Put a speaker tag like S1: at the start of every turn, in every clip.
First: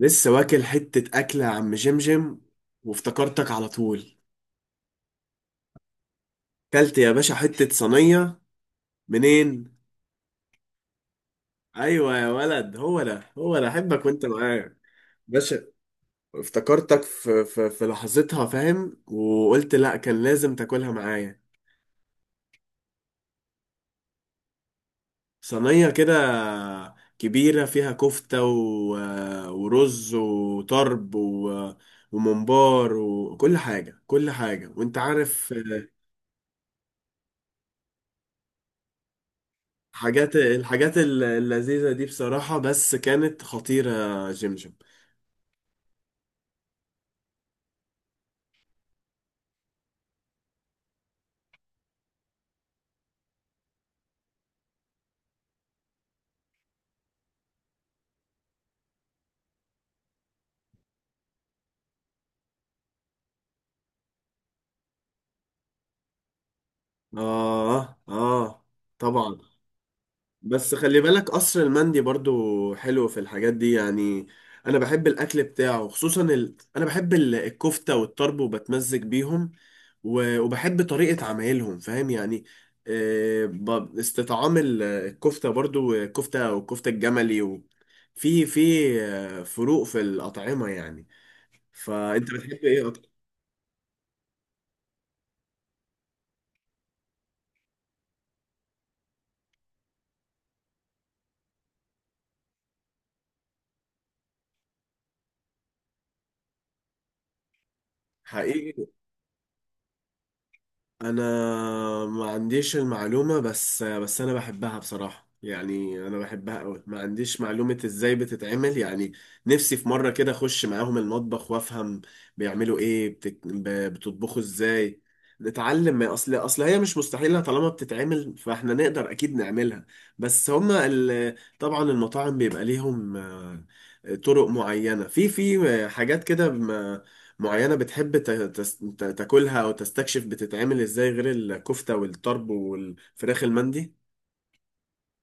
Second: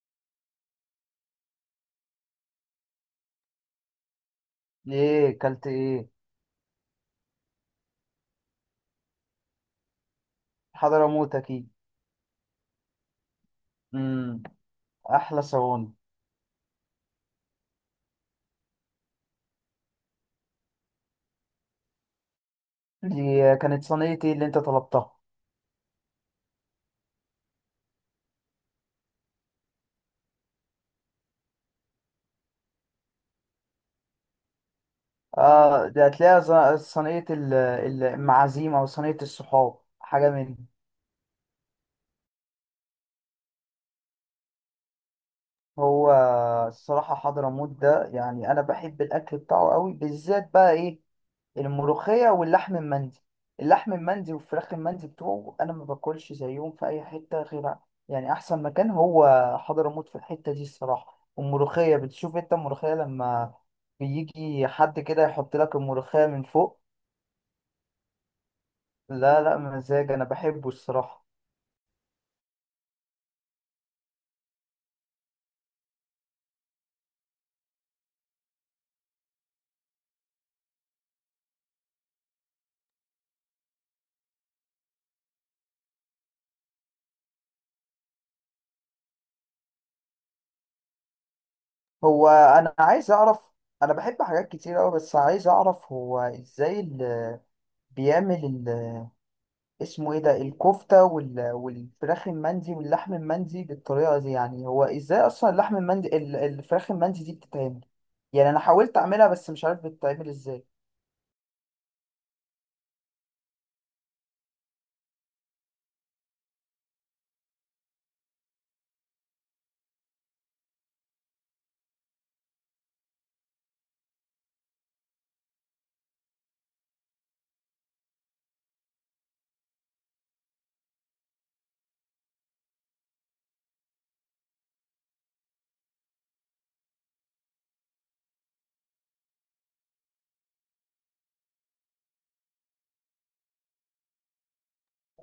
S1: لسه واكل حتة أكلة يا عم جمجم، وافتكرتك على طول.
S2: ايه كلت ايه؟
S1: كلت يا باشا حتة صينية. منين؟
S2: حضرموت اكيد.
S1: أيوة يا ولد، هو ده هو ده. أحبك وأنت
S2: امم
S1: معايا
S2: احلى
S1: باشا.
S2: صواني.
S1: افتكرتك في لحظتها فاهم، وقلت لأ، كان لازم تاكلها معايا.
S2: دي كانت صينيه ايه اللي انت طلبتها؟
S1: صينية كده كبيرة فيها كفتة ورز وطرب وممبار وكل حاجة كل حاجة وأنت عارف.
S2: اه دي هتلاقيها. صينيه المعازيم او صينيه الصحاب حاجه مني.
S1: اللذيذة دي بصراحة، بس كانت خطيرة يا جمجم.
S2: هو الصراحه حضرموت ده يعني انا بحب الاكل بتاعه قوي، بالذات بقى ايه الملوخية واللحم المندي. اللحم المندي والفراخ المندي بتوعه أنا ما باكلش زيهم في أي حتة غير، يعني أحسن مكان هو حضرموت في الحتة دي الصراحة. والملوخية بتشوف أنت الملوخية لما بيجي حد كده يحط لك الملوخية من فوق،
S1: آه آه، طبعا.
S2: لا لا مزاج، أنا بحبه
S1: بس خلي
S2: الصراحة.
S1: بالك قصر المندي برضو حلو في الحاجات دي يعني. أنا بحب الأكل بتاعه، خصوصا أنا بحب الكفتة والطرب، وبتمزج بيهم، وبحب طريقة عمايلهم، فاهم يعني. آه، استطعام الكفتة، برضو الكفتة والكفتة الجملي في في آه، فروق في الأطعمة يعني.
S2: هو
S1: فأنت بتحب
S2: أنا
S1: إيه؟
S2: عايز أعرف، أنا بحب حاجات كتير أوي، بس عايز أعرف هو إزاي اللي بيعمل اسمه ايه ده، الكفتة وال... والفراخ المندي واللحم المندي بالطريقة دي. يعني هو ازاي اصلا اللحم المندي الفراخ المندي دي بتتعمل؟ يعني انا
S1: حقيقي.
S2: حاولت اعملها بس مش عارف بتتعمل ازاي.
S1: انا ما عنديش المعلومة، بس انا بحبها بصراحة، يعني انا بحبها قوي. ما عنديش معلومة ازاي بتتعمل يعني. نفسي في مرة كده اخش معاهم المطبخ وافهم بيعملوا ايه. بتطبخوا ازاي، نتعلم. اصل هي مش مستحيلة، طالما بتتعمل فاحنا نقدر اكيد نعملها. بس هما طبعا المطاعم بيبقى ليهم آه، طرق معينة في في حاجات كده معينة. بتحب تاكلها أو تستكشف بتتعمل إزاي غير الكفتة والطرب والفراخ المندي؟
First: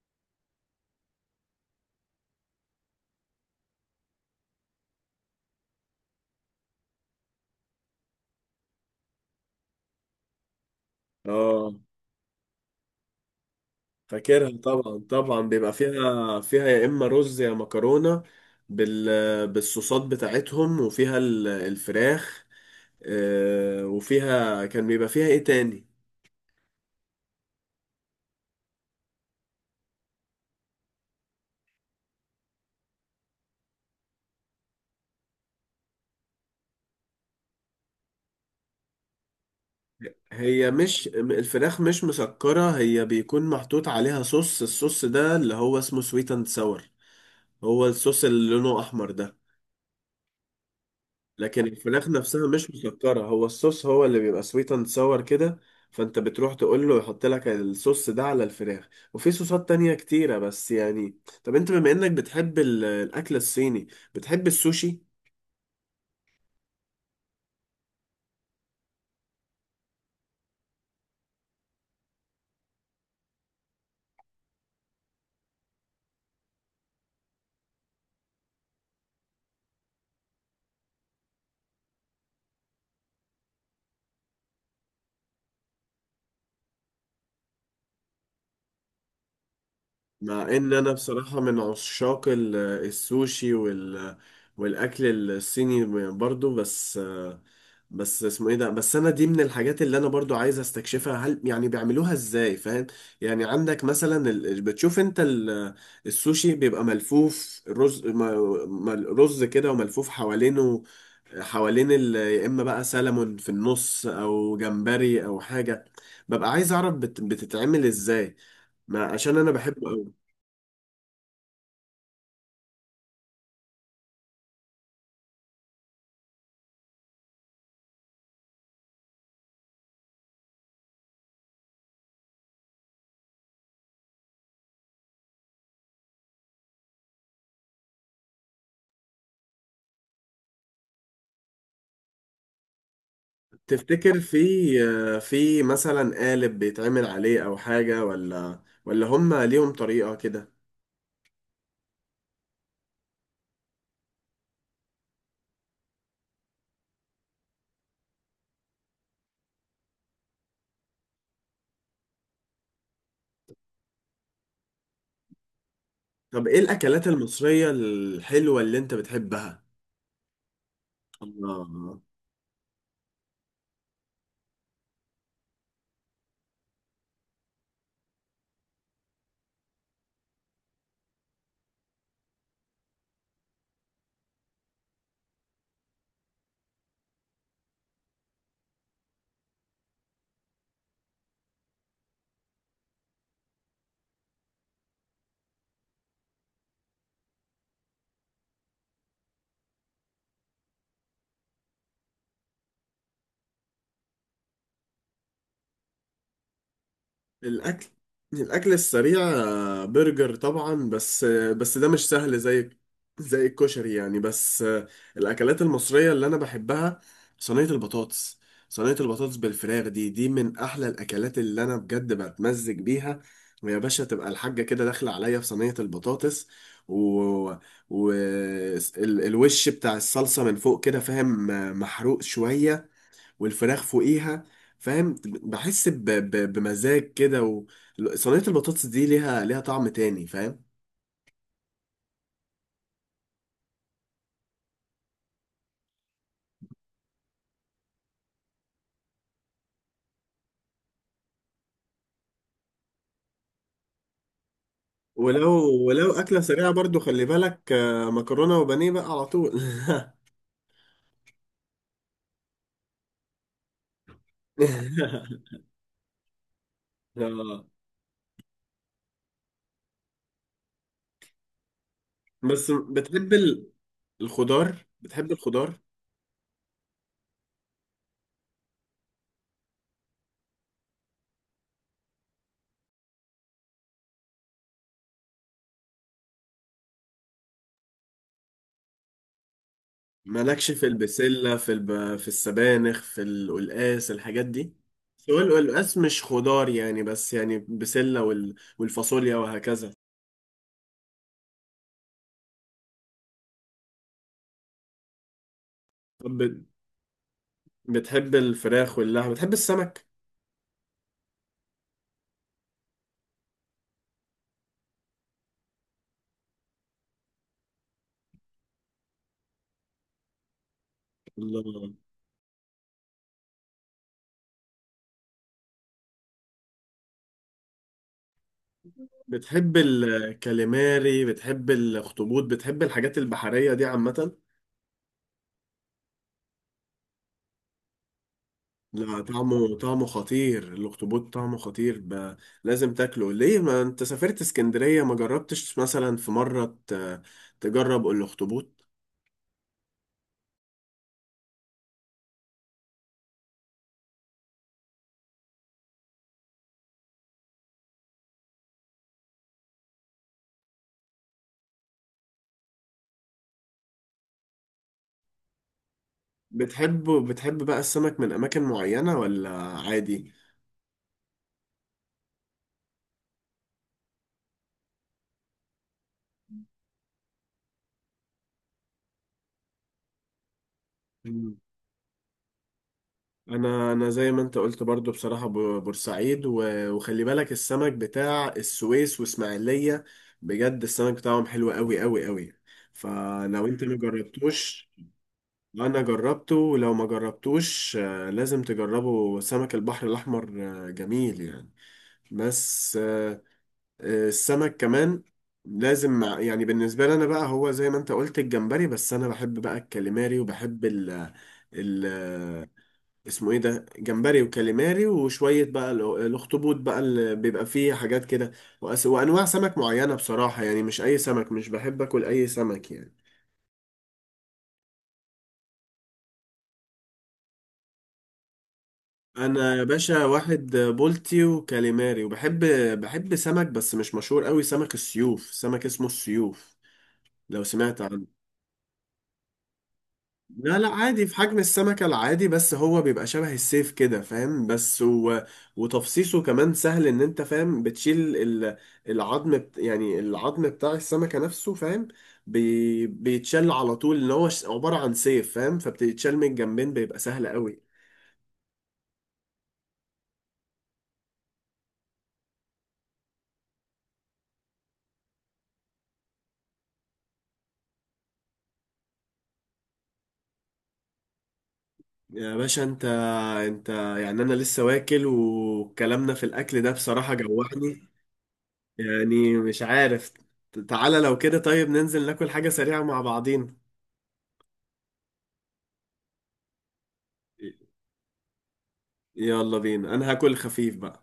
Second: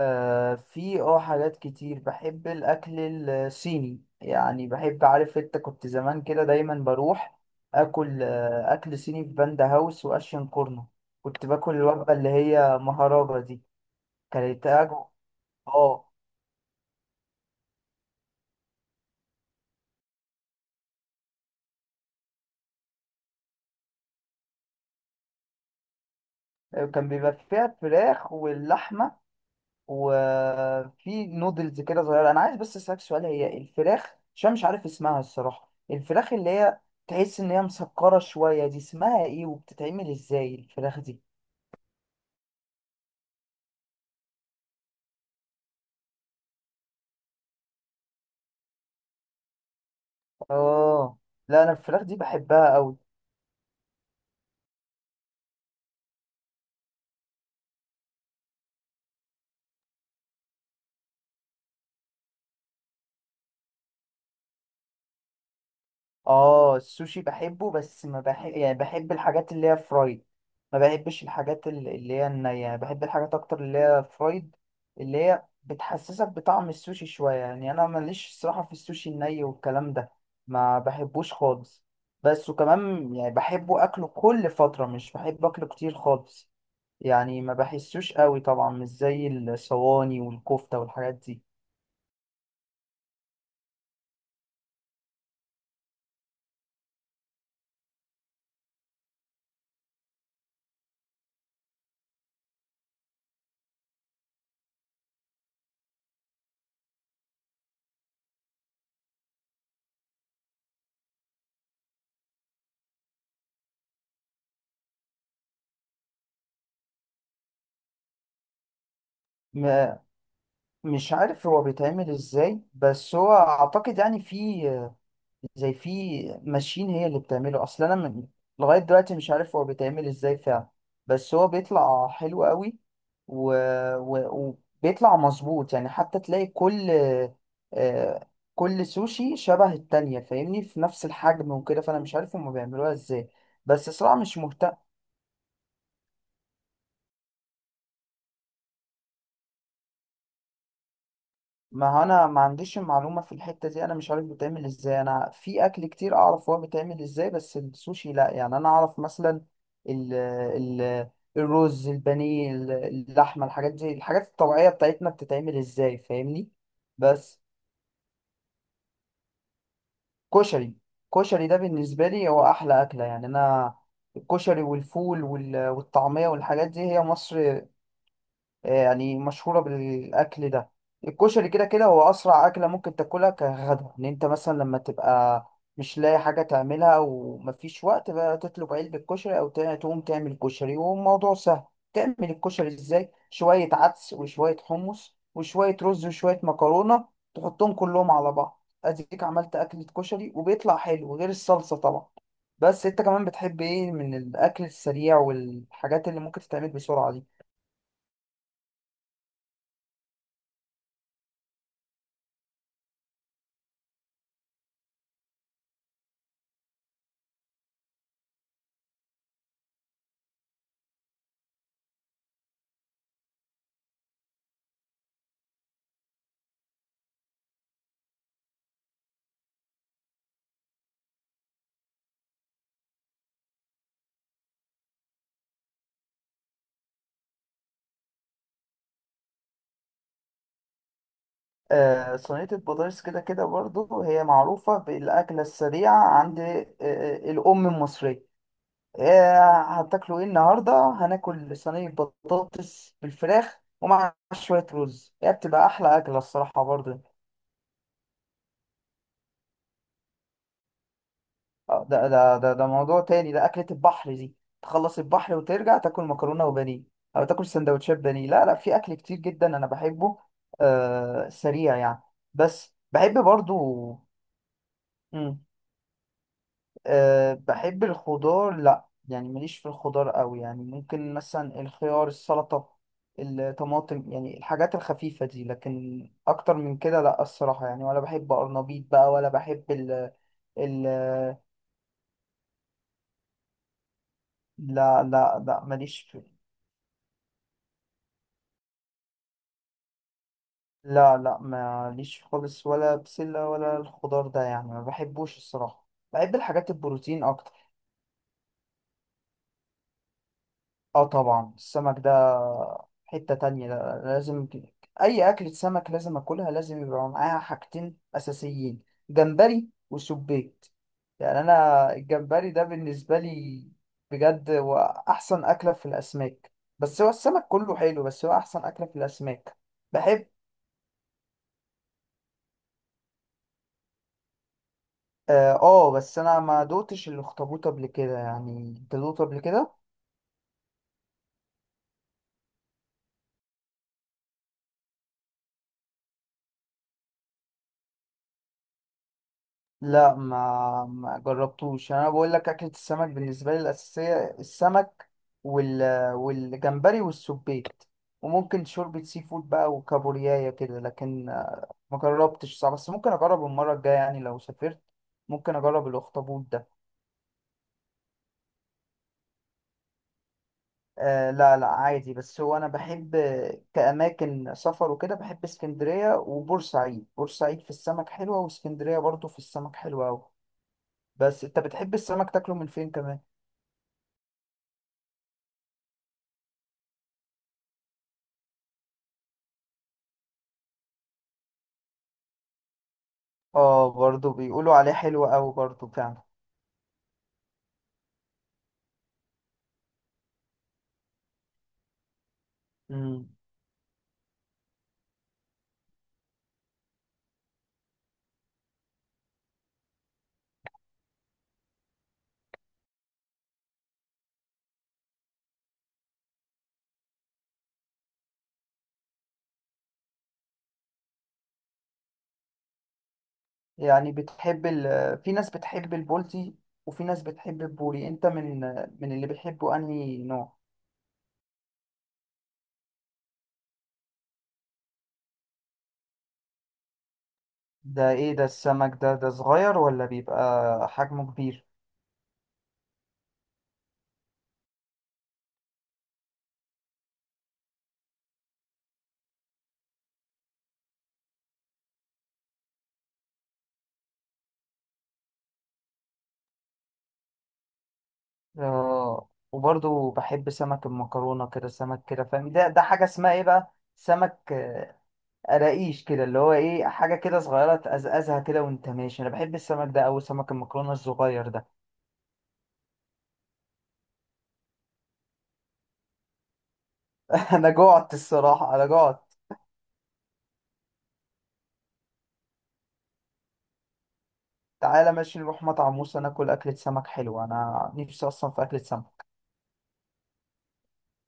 S2: آه، في اه حاجات كتير، بحب الاكل الصيني يعني. بحب، عارف انت، كنت زمان كده دايما بروح اكل آه اكل صيني في باندا هاوس واشين كورنو. كنت
S1: آه،
S2: باكل الوجبة اللي هي مهرجة دي.
S1: فاكرها
S2: كانت
S1: طبعا
S2: أجو-
S1: طبعا. بيبقى
S2: اه
S1: فيها فيها يا إما رز يا مكرونة بالصوصات بتاعتهم، وفيها الفراخ. آه، وفيها كان بيبقى فيها إيه تاني؟
S2: كان بيبقى فيها فراخ واللحمة وفي نودلز كده صغيره. انا عايز بس اسالك سؤال، هي الفراخ، عشان مش عارف اسمها الصراحه، الفراخ اللي هي تحس ان هي مسكره شويه دي، اسمها ايه وبتتعمل ازاي
S1: هي
S2: الفراخ
S1: مش
S2: دي؟
S1: الفراخ مش مسكرة، هي بيكون محطوط عليها صوص. الصوص ده اللي هو اسمه سويت اند ساور، هو الصوص اللي لونه أحمر ده.
S2: اه لا،
S1: لكن
S2: انا الفراخ
S1: الفراخ
S2: دي
S1: نفسها
S2: بحبها
S1: مش
S2: قوي.
S1: مسكرة، هو الصوص هو اللي بيبقى سويت اند ساور كده. فانت بتروح تقول له يحط لك الصوص ده على الفراخ. وفي صوصات تانية كتيرة، بس يعني طب انت بما انك بتحب الاكل الصيني، بتحب السوشي؟
S2: اه السوشي بحبه، بس ما بحب، يعني بحب الحاجات اللي هي فرايد. ما بحبش الحاجات اللي هي النية، بحب الحاجات اكتر اللي هي فرايد، اللي هي بتحسسك بطعم السوشي شوية. يعني انا ماليش صراحة في السوشي الني والكلام ده، ما بحبوش خالص. بس وكمان يعني بحبه اكله كل فترة، مش بحب اكله كتير خالص، يعني ما بحسوش قوي طبعا، مش زي الصواني
S1: مع ان
S2: والكفتة
S1: انا
S2: والحاجات دي.
S1: بصراحة من عشاق السوشي والاكل الصيني برضو. بس، بس اسمه ايه ده، بس انا دي من الحاجات اللي انا برضو عايز استكشفها، هل يعني بيعملوها ازاي، فاهم؟ يعني عندك مثلا بتشوف انت السوشي بيبقى ملفوف رز م- رز كده وملفوف حوالينه، حوالين يا اما بقى سلمون في النص او جمبري او حاجة. ببقى عايز اعرف بتتعمل ازاي، ما عشان انا بحبه
S2: م-
S1: قوي.
S2: مش عارف هو بيتعمل ازاي، بس هو اعتقد يعني في، زي في ماشين هي اللي بتعمله. اصل انا من لغايه دلوقتي مش عارف هو بيتعمل ازاي فعلا، بس هو بيطلع حلو قوي و... و... وبيطلع مظبوط. يعني حتى تلاقي كل آه، كل سوشي شبه التانية، فاهمني، في نفس الحجم وكده. فانا مش عارف هما بيعملوها ازاي، بس صراحة
S1: تفتكر
S2: مش
S1: في
S2: مهتم.
S1: في مثلا قالب بيتعمل عليه او حاجة، ولا هم ليهم طريقة كده؟
S2: ما هو انا ما عنديش المعلومه في الحته دي، انا مش عارف بتعمل ازاي. انا في اكل كتير اعرف هو بيتعمل ازاي، بس السوشي لا. يعني انا اعرف مثلا ال الرز، البانيه، اللحمه، الحاجات دي، الحاجات الطبيعيه بتاعتنا، بتتعمل ازاي فاهمني.
S1: طب ايه الاكلات
S2: بس
S1: المصرية الحلوة اللي انت بتحبها؟
S2: كشري. كشري ده
S1: الله.
S2: بالنسبه لي هو احلى اكله يعني. انا الكشري والفول والطعميه والحاجات دي هي مصر يعني، مشهورة بالأكل ده. الكشري كده كده هو أسرع أكلة ممكن تاكلها كغدا. إن أنت مثلا لما تبقى مش لاقي حاجة تعملها ومفيش وقت بقى، تطلب علبة كشري أو تقوم تعمل كشري، والموضوع سهل. تعمل الكشري إزاي؟ شوية عدس وشوية حمص وشوية رز وشوية مكرونة، تحطهم كلهم على بعض، أديك عملت أكلة كشري وبيطلع حلو، غير الصلصة طبعا. بس أنت كمان بتحب إيه من الأكل السريع والحاجات اللي ممكن تتعمل بسرعة دي؟
S1: الأكل، الأكل السريع آه، برجر طبعا، بس آه، بس ده مش سهل زي، زي الكشري يعني. بس آه، الأكلات المصرية اللي أنا بحبها صينية البطاطس. صينية البطاطس بالفراخ دي، دي من أحلى الأكلات اللي أنا بجد بتمزج بيها. ويا باشا تبقى الحاجة كده داخلة عليا في صينية البطاطس، و... و... الوش بتاع الصلصة من فوق كده، فاهم؟ آه، محروق شوية، والفراخ فوقيها. فاهم، بحس بمزاج كده صينية البطاطس دي ليها، ليها طعم تاني، فاهم؟
S2: صينية البطاطس كده كده برضو هي معروفة بالأكلة السريعة عند الأم المصرية. هتاكلوا إيه النهاردة؟ هناكل صينية بطاطس بالفراخ ومع شوية رز. هي
S1: ولو،
S2: بتبقى أحلى
S1: ولو
S2: أكلة
S1: أكلة
S2: الصراحة
S1: سريعة
S2: برضو.
S1: برضو خلي بالك آه، مكرونة وبانيه بقى على طول.
S2: ده موضوع تاني، ده أكلة البحر دي. تخلص البحر وترجع تاكل مكرونة وبانيه، أو تاكل
S1: آه.
S2: سندوتشات بانيه. لا لا، في أكل كتير جدا أنا بحبه، سريع يعني، بس
S1: بس
S2: بحب
S1: بتحب
S2: برضو.
S1: الخضار؟ بتحب الخضار؟
S2: أه بحب الخضار، لا يعني ماليش في الخضار قوي. يعني ممكن مثلا الخيار، السلطة، الطماطم، يعني الحاجات الخفيفة دي، لكن أكتر من كده لا الصراحة يعني. ولا بحب قرنبيط بقى، ولا بحب ال
S1: مالكش
S2: ال
S1: في البسلة، في السبانخ، في القلقاس، الحاجات دي؟
S2: لا
S1: بس هو
S2: لا لا ماليش
S1: القلقاس
S2: في.
S1: مش خضار يعني، بس يعني بسلة والفاصوليا وهكذا.
S2: لا لا ماليش خالص، ولا بسلة ولا الخضار ده، يعني ما بحبوش الصراحة. بحب
S1: طب
S2: الحاجات البروتين أكتر.
S1: بتحب الفراخ واللحم؟ بتحب السمك؟
S2: اه طبعا السمك ده حتة تانية. ده لازم، أي أكلة سمك لازم أكلها لازم يبقى معاها حاجتين أساسيين، جمبري وسبيت. يعني أنا
S1: ال-
S2: الجمبري ده بالنسبة لي بجد هو أحسن أكلة في الأسماك. بس هو السمك كله حلو، بس هو أحسن أكلة في الأسماك.
S1: بتحب
S2: بحب،
S1: الكاليماري، بتحب الاخطبوط، بتحب الحاجات البحرية دي عامة؟
S2: بس أنا ما دوتش الأخطبوط قبل كده. يعني أنت دوقته
S1: لا،
S2: قبل كده؟
S1: طعمه، طعمه خطير الاخطبوط، طعمه خطير لازم تاكله. ليه ما انت سافرت اسكندرية، ما جربتش مثلا في مرة تجرب الاخطبوط؟
S2: لا ما جربتوش. يعني انا بقول لك اكلة السمك بالنسبة لي الأساسية السمك وال والجمبري والسبيت، وممكن شوربة سي فود بقى وكابوريايا كده، لكن ما جربتش صح، بس ممكن اجرب المرة الجاية يعني لو سافرت ممكن اجرب الاخطبوط ده.
S1: بتحب، بتحب بقى السمك من اماكن معينة ولا عادي؟
S2: آه لا لا عادي، بس هو انا بحب كأماكن سفر وكده بحب اسكندرية وبورسعيد. بورسعيد في السمك حلوة، واسكندرية برضو في السمك حلوة أوي. بس انت بتحب السمك تاكله من فين كمان؟
S1: انا، انا زي ما انت قلت برضو بصراحة بورسعيد، وخلي بالك السمك بتاع السويس واسماعيلية. بجد السمك بتاعهم حلو قوي قوي قوي. فلو انت
S2: اه
S1: ما
S2: برضو بيقولوا عليه
S1: جربتوش،
S2: حلو قوي برضو
S1: انا
S2: فعلا.
S1: جربته. ولو ما جربتوش آه، لازم تجربه، سمك البحر الاحمر آه، جميل يعني. بس
S2: امم
S1: آه، آه، السمك كمان لازم يعني بالنسبة لي انا بقى، هو زي ما انت قلت الجمبري، بس انا بحب بقى الكاليماري، وبحب ال- اسمه ايه ده، جمبري وكاليماري وشوية بقى الاخطبوط بقى اللي بيبقى فيه حاجات كده. وانواع سمك معينة بصراحة يعني، مش اي سمك، مش بحب اكل اي سمك يعني.
S2: يعني بتحب ال... في ناس بتحب البولتي وفي ناس بتحب البوري، انت من اللي بتحبه
S1: انا يا
S2: انهي
S1: باشا
S2: نوع؟
S1: واحد بولتي وكاليماري، وبحب، بحب سمك بس مش مشهور قوي، سمك السيوف، سمك اسمه السيوف، لو سمعت
S2: ده
S1: عنه.
S2: ايه ده السمك ده؟ ده صغير ولا
S1: لا
S2: بيبقى
S1: لا، عادي
S2: حجمه
S1: في حجم
S2: كبير؟
S1: السمكة العادي، بس هو بيبقى شبه السيف كده فاهم. بس وتفصيصه كمان سهل، ان انت فاهم بتشيل العظم يعني العظم بتاع السمكة نفسه، فاهم؟ بيتشال على طول، ان هو عبارة عن سيف، فاهم؟ فبتتشال من الجنبين، بيبقى سهل قوي.
S2: آه وبرضو بحب سمك المكرونة كده، سمك كده فاهم، ده ده حاجة اسمها ايه بقى، سمك قراقيش كده، اللي هو ايه، حاجة كده صغيرة تقزقزها كده وانت ماشي. انا بحب السمك ده اوي، سمك المكرونة الصغير ده.
S1: يا باشا انت، انت يعني انا لسه واكل وكلامنا في الاكل ده بصراحة
S2: انا جوعت
S1: جوعني،
S2: الصراحة، انا جوعت.
S1: يعني مش عارف. تعالى لو كده طيب، ننزل ناكل حاجة سريعة مع بعضين.
S2: تعالى ماشي، نروح مطعم موسى ناكل أكلة سمك حلوة، أنا نفسي أصلا في أكلة سمك.
S1: يلا بينا، انا هاكل خفيف بقى.